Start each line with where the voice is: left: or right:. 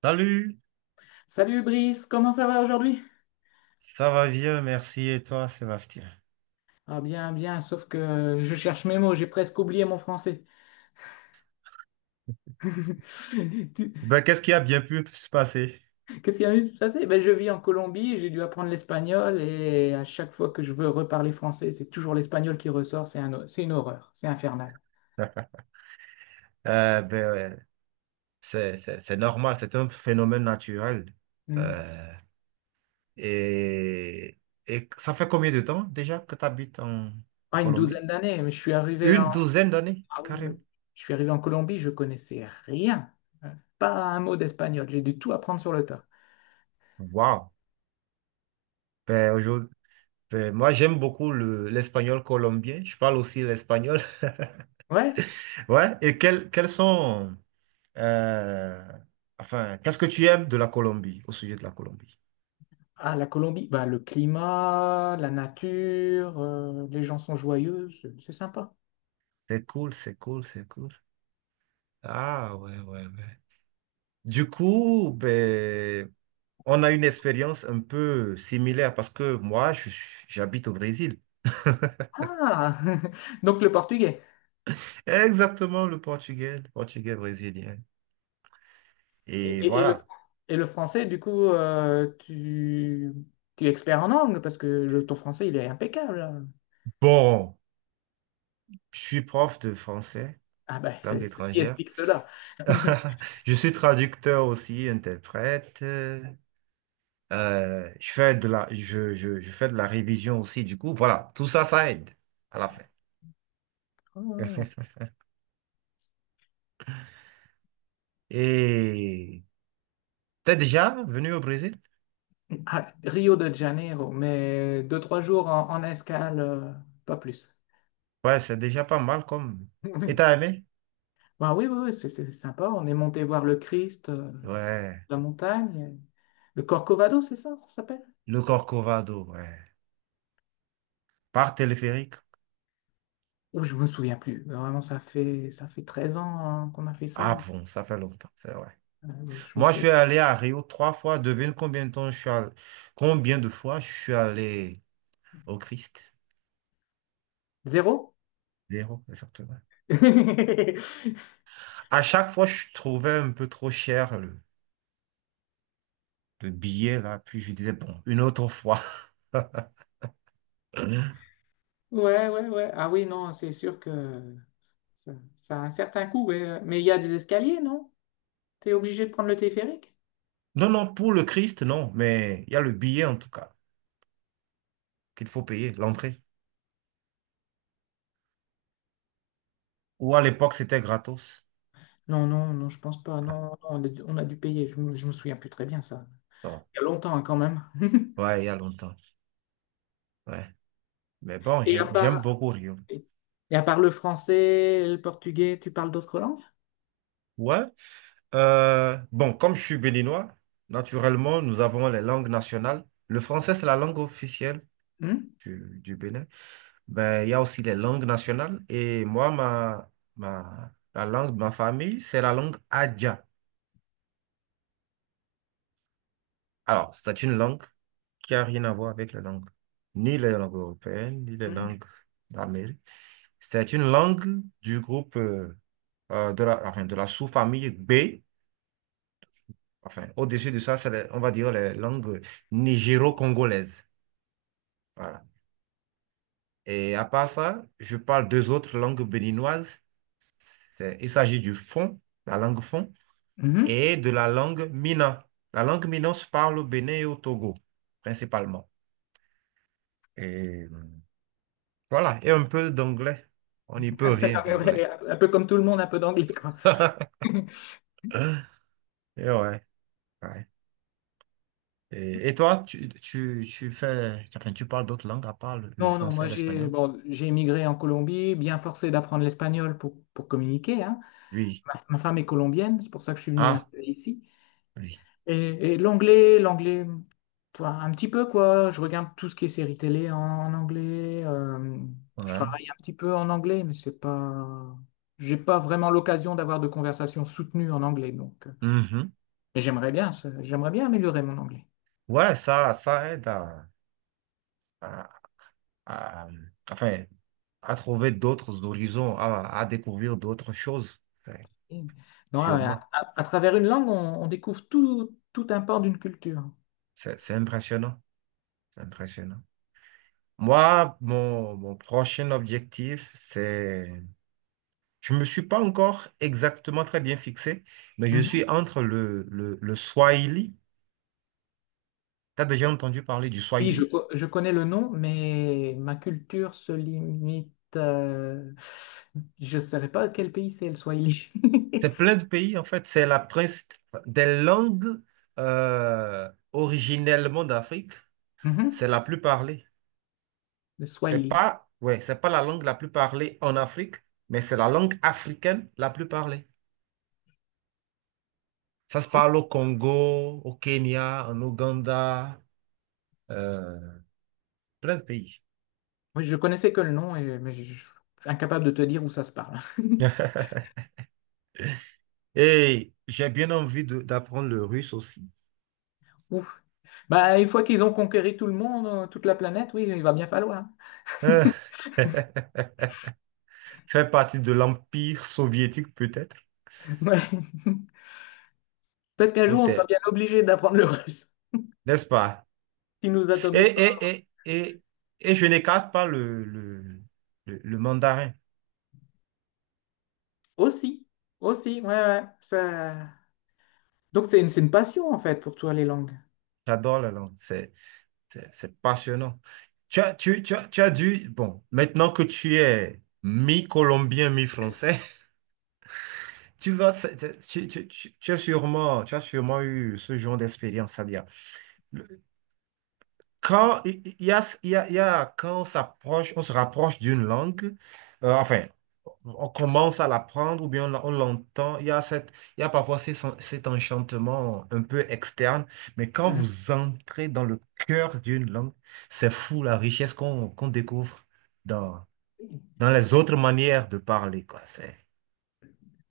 right: Salut,
left: Salut Brice, comment ça va aujourd'hui?
right: ça va bien, merci. Et toi, Sébastien?
left: Ah bien, bien, sauf que je cherche mes mots, j'ai presque oublié mon français. Tu-
right: Ben, qu'est-ce qui a bien pu se passer?
left: Qu'est-ce qui a eu ça? Ben, je vis en Colombie, j'ai dû apprendre l'espagnol et à chaque fois que je veux reparler français, c'est toujours l'espagnol qui ressort, c'est une horreur, c'est infernal.
right: Euh, ben, euh, c'est normal, c'est un phénomène naturel.
left: Hmm.
right: Euh, et, et ça fait combien de temps déjà que tu habites en
left: Ah, une
right: Colombie?
left: douzaine d'années, mais je suis arrivé
right: Une
left: en...
right: douzaine d'années,
left: ah oui, oui.
right: carrément.
left: Je suis arrivé en Colombie, je connaissais rien, pas un mot d'espagnol, j'ai dû tout apprendre sur le tas.
right: Wow. Ben, aujourd'hui, ben, moi, j'aime beaucoup l'espagnol colombien. Je parle aussi l'espagnol.
left: Ouais.
right: Ouais. Et quels sont, euh, enfin, qu'est-ce que tu aimes de la Colombie, au sujet de la Colombie?
left: Ah, la Colombie, bah, le climat, la nature, les gens sont joyeux, c'est sympa.
right: C'est cool, c'est cool, c'est cool. Ah ouais, ouais, ouais. Du coup, ben, on a une expérience un peu similaire parce que j'habite au Brésil.
left: Ah, donc le portugais.
right: Exactement, le portugais brésilien.
left: Et,
right: Et
left: et- et le,
right: voilà.
left: et le français, du coup, tu, tu es expert en anglais parce que le, ton français, il est impeccable.
right: Bon, je suis prof de français,
left: Ah, bah,
right: langue
left: ceci
right: étrangère.
left: explique cela.
right: Je suis traducteur aussi, interprète. Je fais de je fais de la révision aussi. Du coup, voilà, tout ça, ça aide à la fin. Et t'es déjà venu au Brésil?
left: Ah, Rio de Janeiro, mais deux, trois jours en, en escale, pas plus.
right: Ouais, c'est déjà pas mal comme. Et t'as aimé?
left: Bah, oui, oui, oui, c'est sympa. On est monté voir le Christ.
right: Ouais.
left: La montagne, le Corcovado, c'est ça, ça s'appelle?
right: Le Corcovado, ouais. Par téléphérique?
left: Ou je me souviens plus. Vraiment, ça fait 13 ans hein, qu'on a fait ça.
right: Ah bon, ça fait longtemps, c'est vrai.
left: Je me
right: Moi, je
left: souviens.
right: suis allé à Rio trois fois. Devine combien de temps je suis allé... Combien de fois je suis allé au Christ?
left: Zéro?
right: Zéro, exactement. À chaque fois, je trouvais un peu trop cher le billet, là. Puis je disais, bon, une autre fois.
left: Ouais, ouais, ouais. Ah oui, non, c'est sûr que ça, ça a un certain coût. Ouais. Mais il y a des escaliers, non? T'es obligé de prendre le téléphérique?
right: Non, non, pour le Christ, non. Mais il y a le billet, en tout cas, qu'il faut payer, l'entrée. Ou à l'époque, c'était gratos.
left: Non, non, non, je pense pas. Non,
right: Ah,
left: non, on a dû payer. Je me souviens plus très bien ça.
right: bon.
left: Il y a longtemps hein, quand même.
right: Ouais, il y a longtemps. Ouais. Mais bon,
left: Et à
right: j'aime
left: part,
right: beaucoup Rio.
left: et à part le français, le portugais, tu parles d'autres langues?
right: Ouais. Bon, comme je suis béninois, naturellement, nous avons les langues nationales. Le français, c'est la langue officielle
left: Hmm.
right: du Bénin. Ben, il y a aussi les langues nationales. Et moi, la langue de ma famille, c'est la langue Adja. Alors, c'est une langue qui n'a rien à voir avec les langues, ni les langues européennes, ni les
left: Hmm.
right: langues d'Amérique. C'est une langue du groupe, de de la sous-famille B. Enfin, au-dessus de ça, c'est, on va dire, les langues nigéro-congolaises. Voilà. Et à part ça, je parle deux autres langues béninoises. C'est- il s'agit du fon, la langue fon,
left: Mhm.
right: et de la langue mina. La langue mina se parle au Bénin et au Togo, principalement. Et euh, voilà, et un peu d'anglais. On n'y peut rien
left: Ouais,
right: d'anglais.
left: ouais, un peu comme tout le monde, un peu d'anglais, quoi.
right: Et ouais, ouais. Et toi, tu fais, enfin, tu parles d'autres langues à part le
left: Non, non,
right: français
left: moi
right: et
left: j'ai
right: l'espagnol?
left: bon, j'ai émigré en Colombie, bien forcé d'apprendre l'espagnol pour communiquer, hein.
right: Oui.
left: Ma femme est colombienne, c'est pour ça que je suis venu
right: Ah,
left: m'installer ici.
right: oui.
left: Et, l'anglais, enfin, un petit peu quoi. Je regarde tout ce qui est séries télé en, en anglais. Je
right: Ouais.
left: travaille un petit peu en anglais, mais c'est pas, j'ai pas vraiment l'occasion d'avoir de conversations soutenues en anglais. Donc,
right: Mhm.
left: mais j'aimerais bien, j'aimerais bien améliorer mon anglais.
right: Ouais, ça aide à- à- enfin, à trouver d'autres horizons, à découvrir d'autres choses, enfin,
left: Non,
right: sûrement.
left: à travers une langue, on découvre tout, tout un pan d'une culture.
right: C'est impressionnant, c'est impressionnant. Moi, mon prochain objectif, c'est... Je ne me suis pas encore exactement très bien fixé, mais je suis
left: Mhm.
right: entre le Swahili. Tu as déjà entendu parler du
left: Oui,
right: Swahili?
left: je connais le nom, mais ma culture se limite. Je ne saurais pas quel pays c'est, le Swahili.
right: C'est plein de pays, en fait. C'est la prince enfin, des langues originellement d'Afrique.
left: Mhm.
right: C'est la plus parlée.
left: Le
right: C'est
left: Swahili.
right: pas, ouais, c'est pas la langue la plus parlée en Afrique, mais c'est la langue africaine la plus parlée. Ça se
left: Oui.
right: parle au Congo, au Kenya, en Ouganda, euh, plein de pays.
left: Oui, je connaissais que le nom, et, suis incapable de te dire où ça se parle.
right: Et j'ai bien envie d'apprendre le russe aussi.
left: Ouf. Bah, une fois qu'ils ont conquéri tout le monde, toute la planète, oui, il va bien falloir.
right: Euh, Faire partie de l'Empire soviétique peut-être,
left: Ouais. Peut-être qu'un jour, on sera
right: peut-être,
left: bien obligé d'apprendre le russe,
right: n'est-ce pas?
left: qui nous
right: Et,
left: atomise.
right: et, et, et, et je n'écarte pas le mandarin.
left: Aussi, aussi, ouais, ouais. Ça- donc c'est une passion en fait pour toi les langues.
right: J'adore la langue. C'est passionnant. Tu as dû, bon, maintenant que tu es mi-colombien, mi-français, tu vas, tu as sûrement eu ce genre d'expérience, c'est-à-dire, quand il y a, il y a, il y a- quand on s'approche, on se rapproche d'une langue, euh, enfin, on commence à l'apprendre ou bien on l'entend, il y a cette, il y a parfois cet enchantement un peu externe, mais quand
left: Mhm.
right: vous entrez dans le cœur d'une langue, c'est fou la richesse qu'on découvre dans, dans les autres manières de parler, quoi. C'est,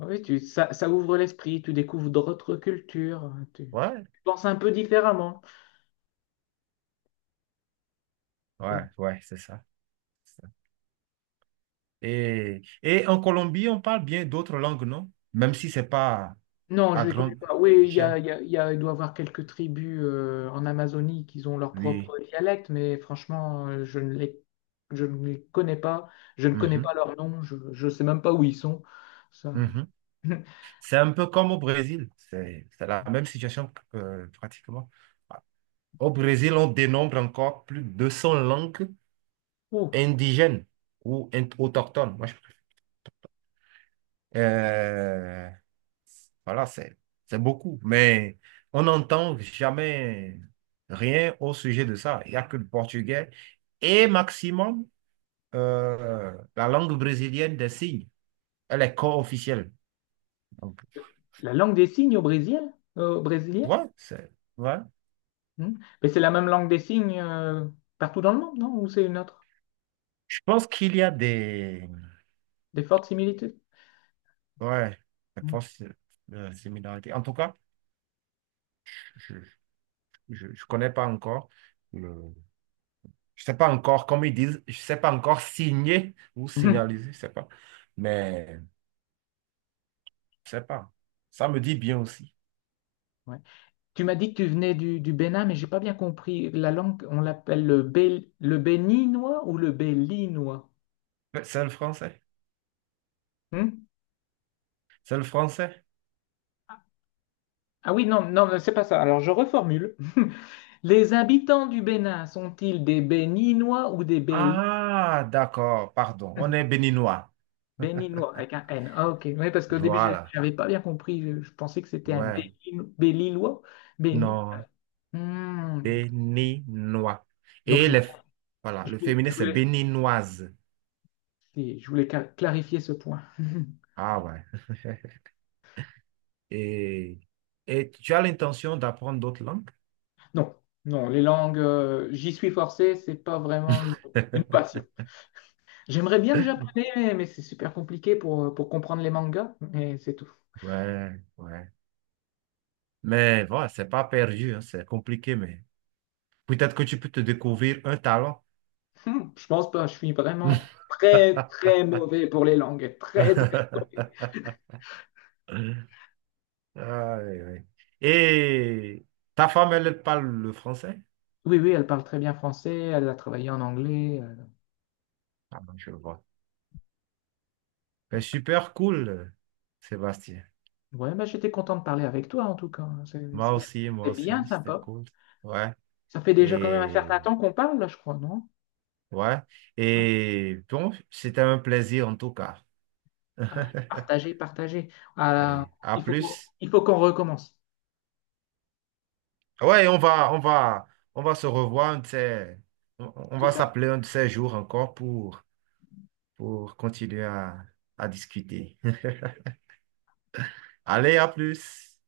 left: Oui, tu, ça ouvre l'esprit, tu découvres d'autres cultures, tu,
right: ouais,
left: tu penses un peu différemment. Et-
right: ouais, ouais, c'est ça. C'est ça. Et en Colombie, on parle bien d'autres langues, non? Même si c'est pas
left: non,
right: à
left: je les connais
right: grande
left: pas. Oui,
right: échelle.
left: il y a- il y a- il doit y avoir quelques tribus en Amazonie qui ont leur
right: Oui.
left: propre dialecte, mais franchement, je ne les connais pas. Je ne connais
right: Mhm,
left: pas leur nom, je ne sais même pas où ils sont. Ça-
right: mhm. C'est un peu comme au Brésil. C'est la même situation que, pratiquement. Au Brésil, on dénombre encore plus de 200 langues
left: Oh,
right: indigènes ou autochtones. Moi, je préfère. Euh, voilà, c'est beaucoup. Mais on n'entend jamais rien au sujet de ça. Il n'y a que le portugais et maximum la langue brésilienne des signes. Elle est co-officielle. Donc,
left: la langue des signes au Brésil, au Brésil.
right: ouais, c'est ouais.
left: Hmm. Mais c'est la même langue des signes partout dans le monde, non? Ou c'est une autre?
right: Je pense qu'il y a des,
left: Des fortes similitudes?
right: ouais, des
left: Hmm.
right: forces similarités. En tout cas, je ne connais pas encore le... Je sais pas encore, comme ils disent, je sais pas encore signer ou signaliser, je sais pas. Mais je sais pas. Ça me dit bien aussi.
left: Ouais. Tu m'as dit que tu venais du Bénin, mais j'ai pas bien compris. La langue, on l'appelle le, le béninois ou le bélinois?
right: C'est le français.
left: Hmm?
right: C'est le français.
left: Ah oui, non, non, c'est pas ça. Alors je reformule. Les habitants du Bénin sont-ils des béninois ou des béli?
right: Ah, d'accord, pardon. On est béninois.
left: Béninois avec un N. Ah, ok. Oui, parce qu'au début, je
right: Voilà.
left: n'avais pas bien compris. Je pensais que c'était un
right: Ouais.
left: Bélinois. Béni.
right: Non,
left: Hmm.
right: béninois.
left: Donc,
right: Et les... voilà, le féminin, c'est
left: voulais, je
right: béninoise.
left: je voulais clarifier ce point.
right: Ah ouais. Et, et tu as l'intention d'apprendre d'autres langues?
left: Non, non, les langues, j'y suis forcé, c'est pas vraiment une passion. J'aimerais bien le japonais, mais c'est super compliqué pour comprendre les mangas, mais c'est tout.
right: Ouais, ouais. Mais voilà, c'est pas perdu, hein, c'est compliqué, mais peut-être que tu peux te découvrir un talent.
left: Hmm, je pense pas, je suis vraiment très, très mauvais pour les langues, très, très mauvais.
right: Ah, oui, oui. Et ta femme, elle parle le français?
left: Oui, oui, elle parle très bien français, elle a travaillé en anglais,
right: Ah, ben, je le vois. Ben,
left: donc,
right: super cool, Sébastien.
left: ouais, bah, j'étais content de parler avec toi, en tout cas. Hein,
right: Moi
left: c'était bien
right: aussi, c'était
left: sympa.
right: cool. Ouais.
left: Ça fait déjà quand même un
right: Et
left: certain temps qu'on parle, là, je crois, non?
right: ouais. Et bon, c'était un plaisir en tout cas.
left: Ouais, partagez, partagez. Ah,
right: Allez, à plus.
left: il faut qu'on recommence.
right: Ouais, on va se revoir, on
left: Tout
right: va
left: à
right: s'appeler un de ces jours encore pour continuer à discuter. Allez, à plus.